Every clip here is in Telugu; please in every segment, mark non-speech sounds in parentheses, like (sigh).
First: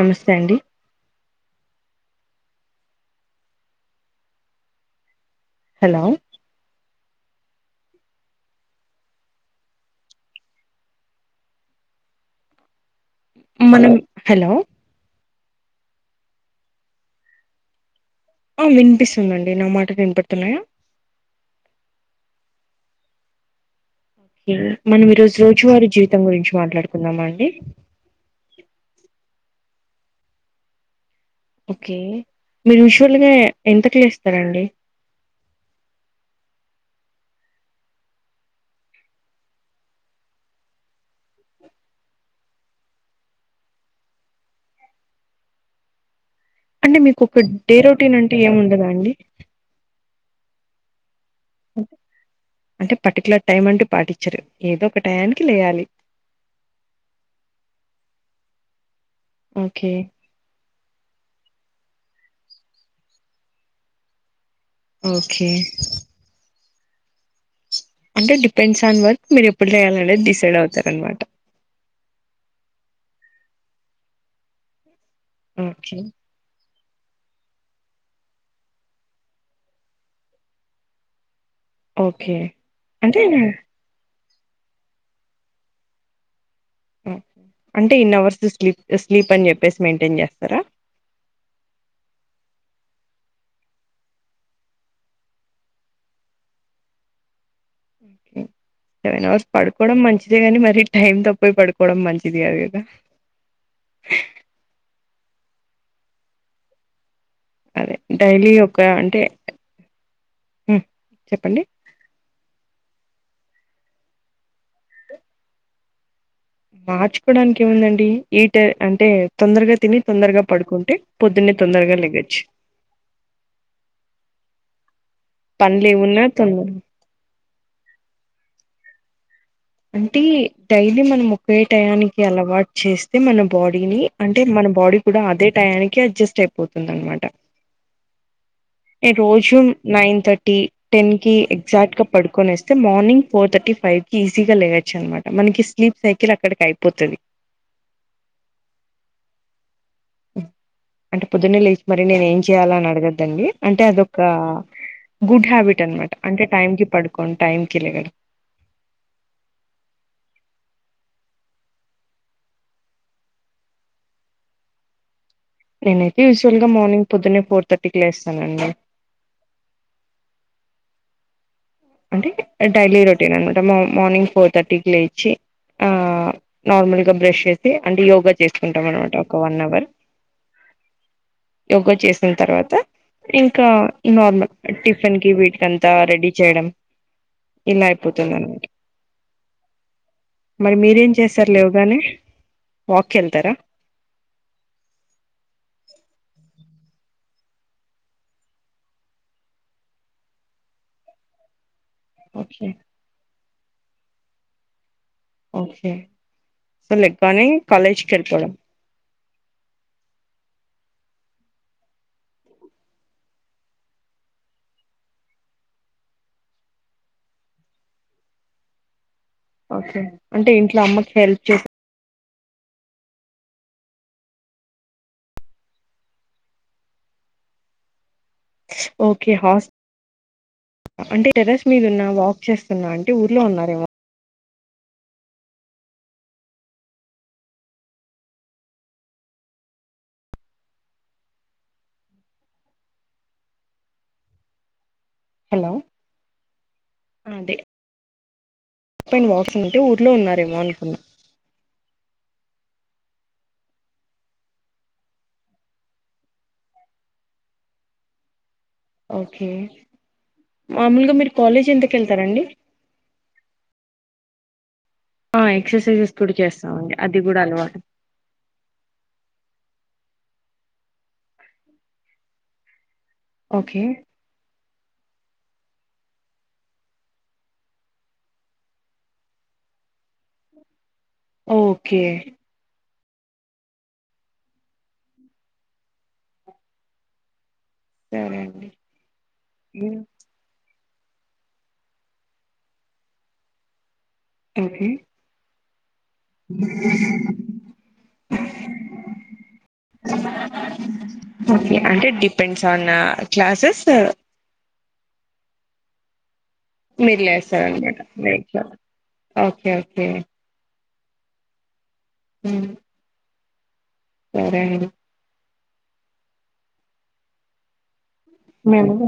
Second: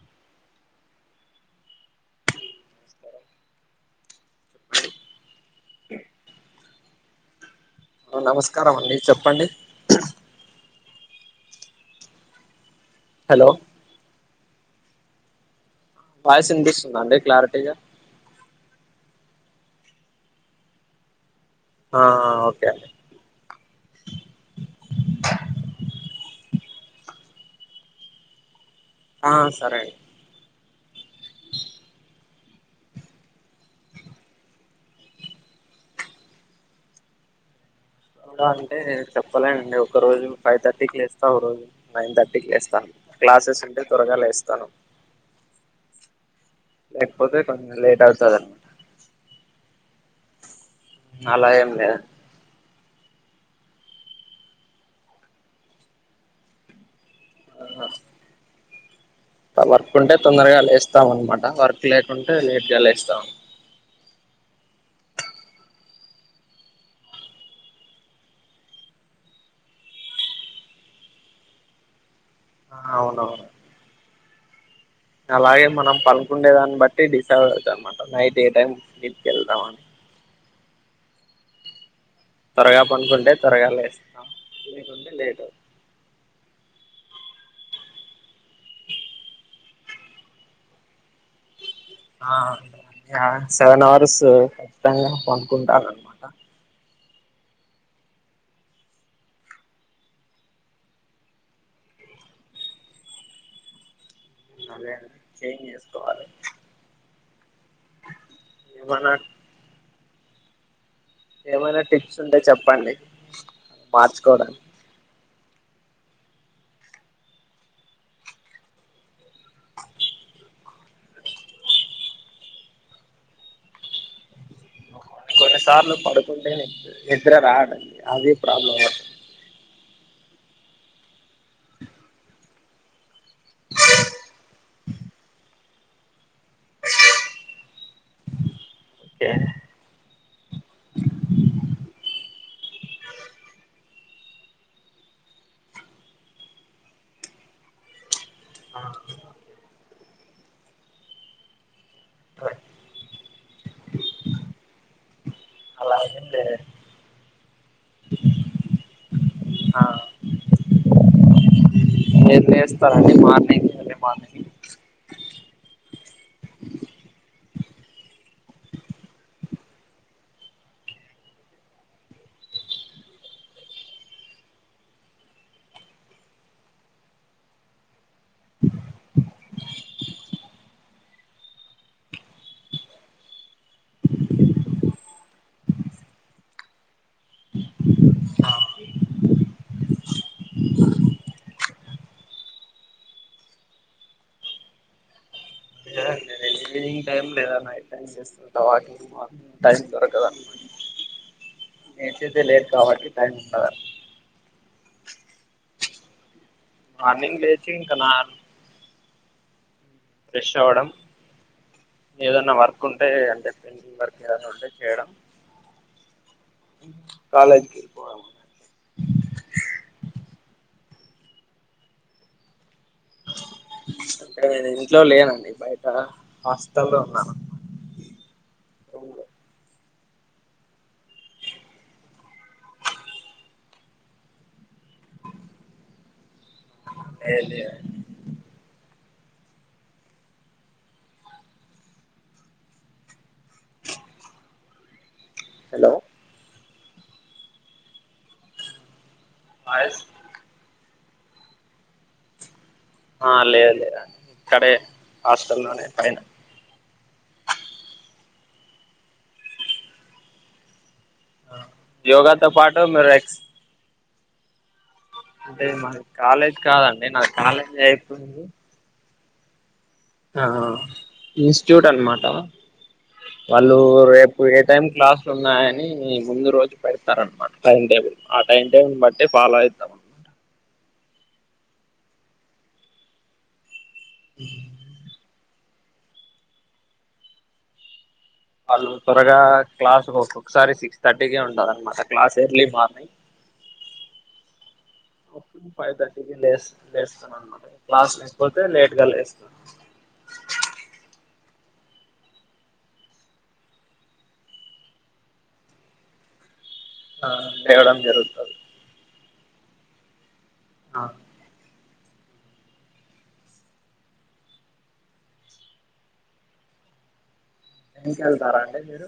నమస్తే అండి నమస్కారం చెప్పండి హలో హలో నమస్కారం అండి చెప్పండి హలో మనం హలో వాయిస్ వినిపిస్తుందా అండి క్లారిటీగా వినిపిస్తుందండి నా మాటలు వినిపడుతున్నాయా ఆ ఆ ఓకే అండి మనం ఈ రోజు రోజువారి జీవితం గురించి మాట్లాడుకుందామ అండి ఆ సరేండి ఓకే మీరు యూజువల్గా ఎంత క్ లేస్తార అండి అంటే చెప్పలేనండి ఒక రోజు ఫైవ్ థర్టీకి లేస్తా ఓ రోజు నైన్ థర్టీకి లేస్తాను క్లాసెస్ ఉంటే త్వరగా లేస్తాను అంటే మీకు లేకపోతే ఒక కొంచెం డే లేట్ రొటీన్ అవుతది అంటే అండి ఏమి ఉండదా అండి అలా ఏం లేదండీ అంటే పర్టిక్యలర్ టైం అంటూ పాటించరు ఏదో ఒక టయానికి లేయాలి ఆహా ఓకే వర్క్ ఉంటే తొందరగా లేస్తాం అన్నమాట వర్క్ లేకుంటే లేట్ గా లేస్తాం ఓకే అంటే డిపెండ్స్ ఆన్ వర్క్ మీరు ఎప్పుడు లేయాలి అనేది డిసైడ్ అవుతారు అన్నమాట ఆవును అలాగే మనం ఓకే పడుకుండే దాన్ని బట్టి డిసైడ్ అవుతది అనమాట నైట్ ఏ టైం స్లీప్ కెల్తామని ఓకే త్వరగా అంటే పనుకుంటే త్వరగా లేస్తాం లేకుంటే లేట్ అవుతుంది ఓకే అంటే ఇన్ అవర్స్ స్లీప్ స్లీప్ అని చెప్పేసి మెయింటైన్ చేస్తారా ఆ యా సెవెన్ అవర్స్ ఖచ్చితంగా పనుకుంటాను అనమాట (inaudible) సెవెన్ అవర్స్ పడుకోవడం మంచిదే గాని మరి టైమ్ తోపోయి పడుకోవడం మంచిది కాదు కదా అదే అండి చేంజ్ చేసుకోవాల అదే డైలీ ఒక ఏమైనా అంటే హ్మ్. చెప్పండి ఏమైనా టిప్స్ ఉంటే చెప్పండి మార్చుకోవడానికి మార్చుకోవడానికి ఏముందండి ఈ టై అంటే తొందరగా తిని తొందరగా పడుకుంటే పొద్దునే తొందరగా లెగోచ్చు పనులు కొన్నిసార్లు ఏమున్నా పడుకుంటే తొందర నిద్ర రాదండి అది ప్రాబ్లం అవుతుంది అంటే డైలీ మనం ఒకే టయానికి అలవాటు చేస్తే మన బాడీని అంటే మన బాడీ కూడా అదే టయానికి అడ్జస్ట్ అయిపోతుంది అనమాట ఈ ఓకే రోజు నైన్ థర్టీ టెన్ కి ఎగ్జాక్ట్ గా పడుకొ నేస్తే మార్నింగ్ ఫోర్ థర్టీ ఫైవ్ కి ఈస్ గా లేయొచ్చు అనమాట మనకి స్లీప్ సైకిల్ అక్కడికి అయిపోతది ఆ అంటే పొద్దునే లేచి మరి నేను ఏం చెయాల అని అడగద్దండి అంటే అదొక గుడ్ హ్యాబిట్ అలా అనమాట ఏం అంటే లేదు టైం కి పడుకోనీ టైంకి లేగటం ఏం చేస్తారండి మార్నింగ్ ఎర్లీ మార్నింగ్ నేనైతే యూజువల్ గా మార్నింగ్ పొద్దునే ఫోర్ థర్టీకి లేస్తానండి అంటే డైలీ రొటీన్ అనమాట మార్నింగ్ ఫోర్ థర్టీకి లేచి ఆ నార్మల్ గా బ్రష్ చేసి అంటే యోగా చేసుకుంటాం అనమాట ఒక వన్ అవర్ యోగా చేసిన తర్వాత ఇంకా నార్మల్ టిఫిన్ కి వీటికింతా రెడీ చేయడం ఇలా అయిపోతుదండి మరి మీరేం చేస్తారు లేవుగానే వాక్ కి వెళ్తారా లేదండి లేచి ఈవినింగ్ టైమ్ లేదా నైట్ టైమ్ సే వాకింగ్ కి టైమ్ దొరకల నేను లేసేదీ ఓకే లేట్ కాబట్టి టైం ఉండదు ఓకే సో మార్నింగ్ లేగ్గానే లేచి ఇంకా కాలేజ్కి నా వెళ్ళిపోవడం ఫ్రెష్ అవడం ఏదన్నా వర్క్ ఉంటే అంటే పెయింటింగ్ వర్క్ ఏదన్నా ఉంటే చేయడం కాాలేజ్కి పోవడం ఓకే అంటే ఇంట్లో అమ్మకి హెల్ప్ చేస్త అంటే నేను ఇంట్లో లేనండి బయట హాస్టల్లో ఉన్నాను ఓకే హాస్ అంటే టెరెస్ మీద ఉన్నా వాక్ చేస్తున్నా అంటే ఊర్లో ఉన్నారేమో ఏ లేదు హలో అదే పైన వాక్స్ ఉంటే ఊర్లో ఉన్నారేమో అనుకున్న ఆ లేదు లేదు ఇక్కడే హాస్టల్లోనే పైన ఓకే మామూలుగా కాలేజ్ ఎంతకి వెళ్తారండి యోగాతో పాటు ఆ అంటే మాది ఎక్సర్సైజెస్ కూడా కాలేజ్ చేస్తామండి కాదండి అది నాది కూడా కాలేజ్ అలవాటు అయిపోంది ఆ ఇన్స్టిట్యూట్ అనమాట వాళ్ళు ఓకే రే ఏ టైం క్లాసులు ఉన్నాయని ముందు రోజు పెడతారు అనమాట టైం టేబుల్ టైం టేబుల్ బట్టి ఫాలో అవుతాం ఓకే ఉం వాళ్ళు త్వరగా క్లాస్లు ఒక్కొక్కసారి సిక్స్ థర్టీకే ఉంటాదన్నమాట క్లాస్ ఎర్లీ మార్నింగ్ ఏది ఫైవ్ థర్టీకి లే లేస్తాను అనమాట క్లాస్ లేకపోతే లేట్ గా లేస్తాను ఓకే అంటే డిపెండ్స్ ఆన్ క్లాసెస్ మీరు లేవడం లేస్తారన్నమాట లే జరుగుతుంది ఓకే ఓకే ఆ హ సరే అండి ఇంకా వెళ్తారా అండి మేము మీరు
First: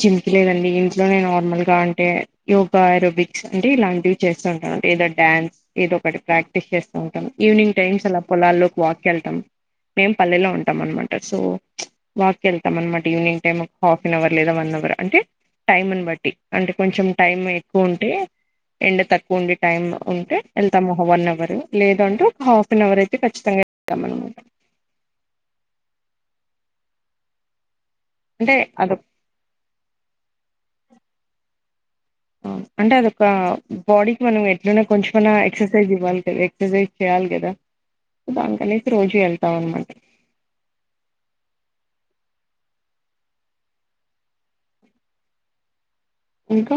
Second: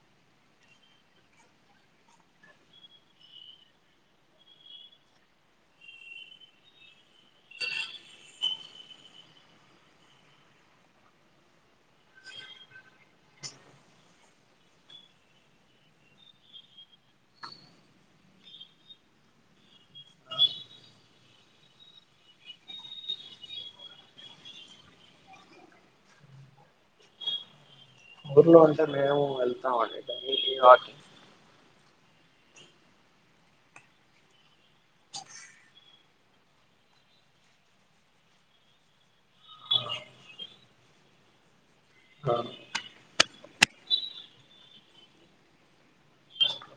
జిమ్ కి లేదండి ఇంట్లోనే నార్మల్గా అంటే యోగా అరోబిక్స్ అంటే ఇలాంటివి చేస్తుంటా ఏదో డ్యాన్స్ ఏదో ఒకటి ప్రాక్టీస్ చేస్తూ ఉంటాం ఈవినింగ్ టైమ్స్ అలా పొలాల్లోకి వాక్ వెళ్తాం మేం పల్లెలో ఉంటాం అనమాట సో వాక్ వెళ్తాం అనమాట evening time half an hour లేదా వన్ అవర్ అంటే టైమ్ని బట్టి అంటే కొంచెం టైం ఎక్కువ ఉంటే ఎండ తక్కువ ఉండి టైమ్ ఉంటే వెళ్తాము వన్ అవర్ లేదు అంటే ఒక హాఫ్ అన్ అవర్ అయితే ఖచ్చితంగా కమలము అంటే ఊర్లో ఉంటే అదొక మేము వెళ్తాం అండి వాకింగ్ అంటే అదొక బాడీకి మనం ఎట్లన్నా కొంచెమన్నా ఎక్సర్సైజ్ ఇవ్వాలి ఎక్సర్సైజ్ చేయాలి కదా దానికనేసి రోజు వెళ్తాం అనమాట ఆ ఇంకా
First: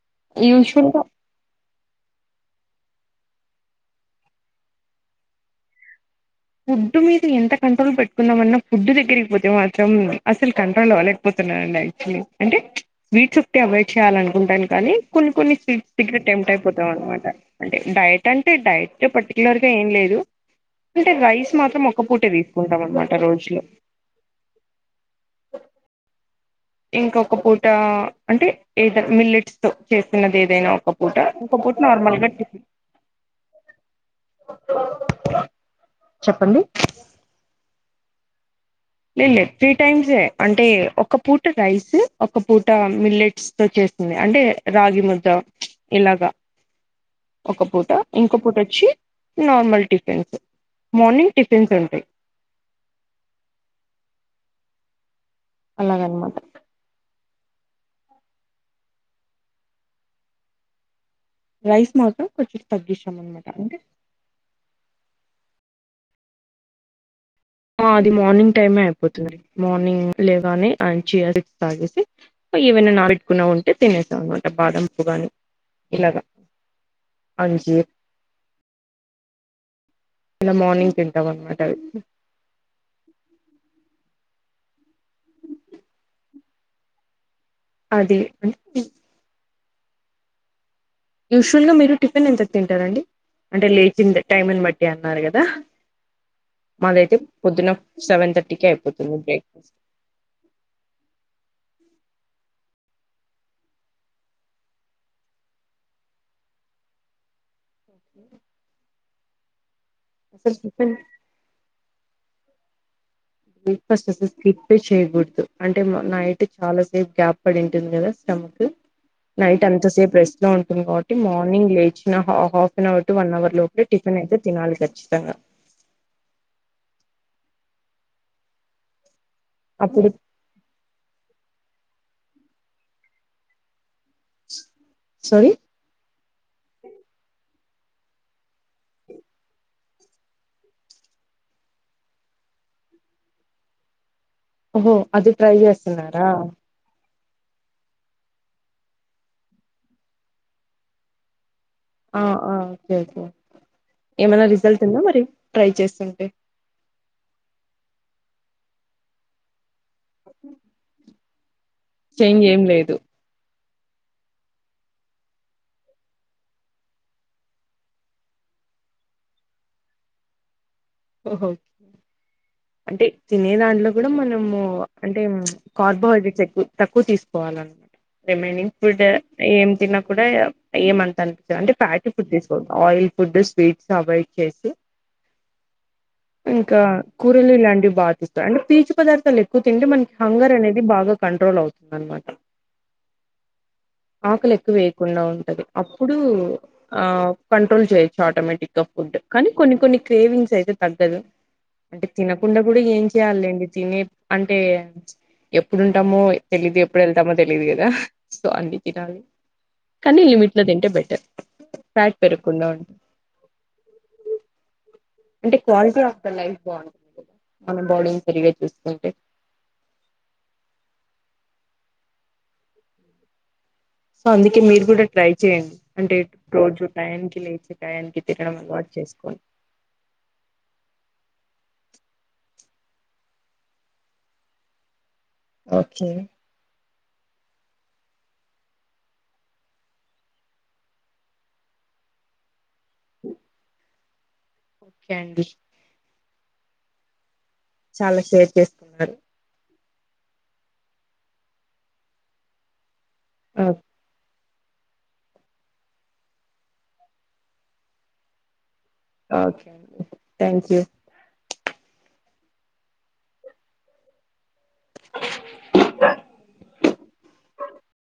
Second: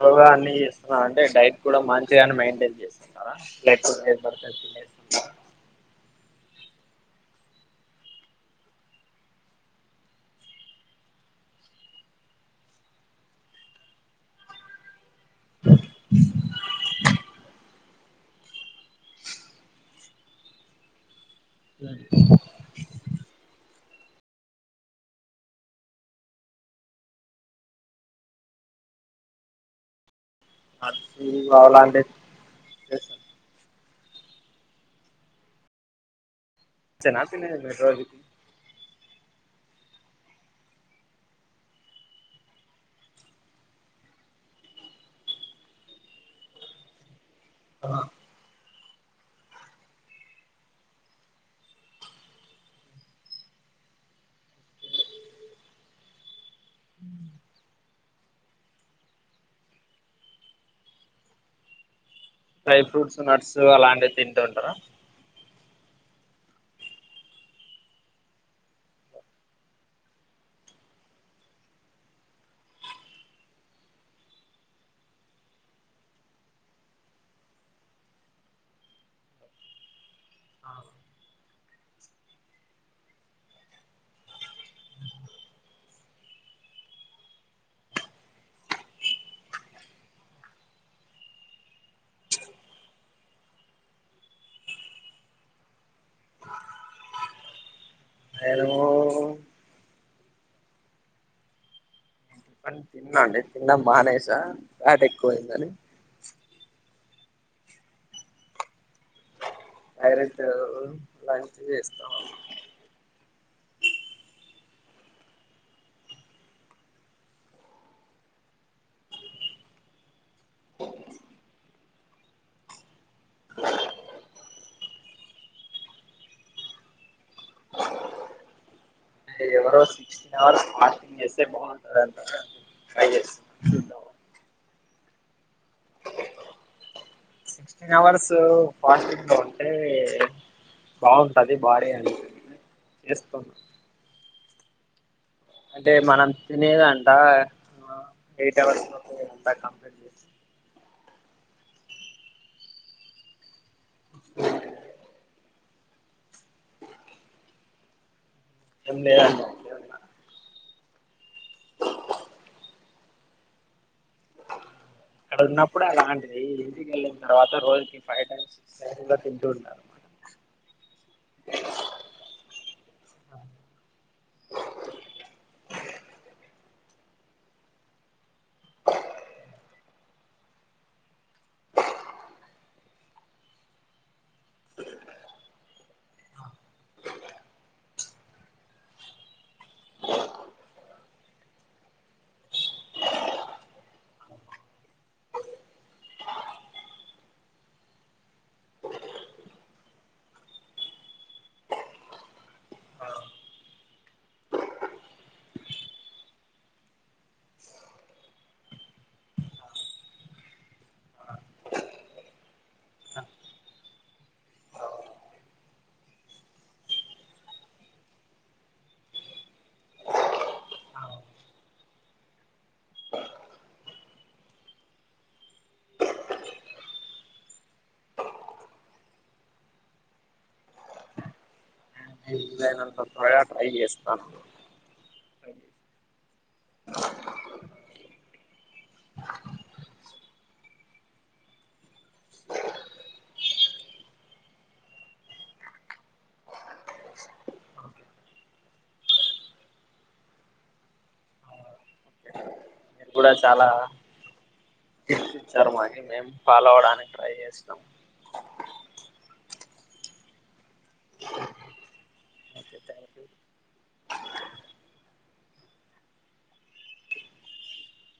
యోగా అన్ని యూజువల్ చేస్తున్నా గా అంటే డైట్ కూడా మంచిగానే మెయింటైన్ చేస్తుంటారా ఫుడ్ మీద ఎంత కంట్రోల్ పెట్టుకున్నాదమన్నా ఫుడ్ దగ్గరికి పోతే మాత్రం అసలు కంట్రోల్ అవ్వలేకపోతున్న అండి అంటే స్వీట్స్ ఒకటి అవాయిడ్ చేయాలి అనుకుంటాను కానీ కొన్ని కొన్ని స్వీట్ దగ్గర టెంప్ట్ అయిపోతాం అనమాట అంటే డైట్ అంటే డైట్ పర్టికులర్ గా ఏం లేదు అంటే రైస్ మాత్రం ఒక్క పూటే తీసుకుంటాం అనమాట రోజులో ఇంకొక పూట అంటే ఏదో మిల్లెట్స్ తో చేస్తున్నది ఏదైనా ఒక పూట నట్స్ ఒక పూట అలాంటివి నార్మల్గా టిఫన్ చెప్పండి. ఇంతే న తినేది మీరు రోజు. లేదు లేదు త్రీ టైమ్స్ సే అంటే ఒక పూట రైసు ఒక పూట మిల్లెట్స్. వొచ్చేస్తుంది అంటే రాగి ముద్ద ఇలాగా. ఒక పూట ఇంకో పూట ఓచ్చి నార్మల్ టిఫిన్స్ మార్నింగ్ టిఫిన్స్ సుంటాయి. అలాగన్మాట. అ రైస్ మాత్రం కొంచం తగ్గిస్తాం అన్నమాట అంటే. అదే తింటూ ఉంటారా. అ అది మార్నింగ్ టైమే అయిపోతుంది మార్నింగ్ లేవానే అండ్ చ్చియ సీడ్స్ తాగేసి. ఏవైనా నాబెట్టుకున్నా ఉంటే తినేస్త అన్నమాట బాదం పప్పు గాని ఇలాగా. అంజిర్. ఇలా మార్నింగ్ తింటామన్నమాట అవి. (unintelligible) యూజువల్ గా మీరు టిఫిన్ ఎంతకు తింటారండి అంటే లేచిన్ దా టైమిని బట్టి అన్నారు గదా. మాదయితే పొద్దున సెవెన్ థట్టీకే నేను అయిపోతుంది బ్రేక్ఫాస్ట్. తిన్నాండి తిన్నడం మానేసా వాటేక్కువయిందని. ఓకే డైరెక్టు లంచ్ జేస్తా. బ్రేక్ఫాస్ట్ స్కిప్ చేయకూడదు అంటే మ నైట్ చాలా సేపు గ్యాప్ పడి ఉంటుంది గదా స్టమక్. నైట్ అంత సేపు రెస్టు లో ఉంటుంది కాబట్టి మార్నింగ్ లేచినా half an hour to one hour లో. ఏ టిఫిన్ అయితే తినాలి కచ్చితంగా. ఎవరో అప్పుడు సిక్స్టీన్ అవర్స్ ఫాస్టింగ్ చేస్తే బాగుంటదన్నారు ట్రై చేస్తా. స్ సారీ. సిక్స్టీన్ అవర్స్సు ఫాస్టింగ్ లో ఉంటే. బాగుంటది బాడీ అని చేస్తు. ఓహో. అది ట్రై జే. అంటే మనం తినేదంట అ ఎయిట్. అవరుస్సు. ఆ అ ఓకే ఏమైనా రిజల్ట్ ఉందా మరి ట్రై చేస్తుంటే. ఉండే. చేంజ్ ఏం లేదు. అక్కడ ఉన్నప్పుడు అలాంటిది ఇంటికేళ్ళిన తర్వాత రోజుకి ఫైవ్ టైమ్ అలా తింటుంటా. ఓహో అంటే తినే దాంట్లో గూడా మనము అంటే మూ. కార్బోహైడ్రేట్స్ ఎక్కువ తక్కువ తీసుకోవాలన్న. రిమైనింగ్ ఫుడ్డ ఏం తిన కూడా ఏమంత అనిపిస్తుంది అంటే ఫ్యాటి. ఫుడ్ తీసుకుంటా ఆయిల్ ఫుడ్ స్వీట్స్ అవాయిడ్ చేస్తు. ఇంకా కూరలు లాంటివి బాగా తిస్తారు అంటే పీచు పదార్థాలు ఎక్కువ తింటే మనకి హంగర్ అనేది బాగా కంట్రోల్ అవు. అన్నమట. ఆకలేక్కువ వేయకుండా ఉంటది అప్పుడూ. ఆ కంట్రోల్ చేయి ఆటోమేటిక్ గా ఫుడ్ కానీ కొన్ని కొన్ని క్రేవింగ్స్ అయితే. తగ్గదు అంటే తినకుండా గూడా ఏం చేయాలీ లెండి తినే అంటే ఏ. ఎప్పుడుంటామో తెలీదు ఎప్పుడు వెళ్తామో తెలిదు కదా సో అన్ని తినాలి కనీ లిమిట్ లో తింటే బెటర్ ఫ్యాట్ పెరగకుండా ఉంటుంది అంటే క్వాలిటీ ఆఫ్ ద లైఫ్ బాగుంటుంది కదా మన బాడీని సరిగ్గా చూసుకుంటే సో అందుకే మీరు కూడా ట్రై చేయండి అంటే రోజు టయానికి లేచి టయానికి తినడం అలవాటు చేసుకోండి మీకు వీళ్ళేనంత త్వరగా ట్రై చేస్తాను ఓకే ఉమ్ ఓకే అండి చాలా షేర్ చేస్తారు మీరు కూడా చాలా ఓ- ఆలోచించారు మా మేము ఫాలో అవడానికి ట్రై చేస్తాం ఓకే అండి thank you okay thank you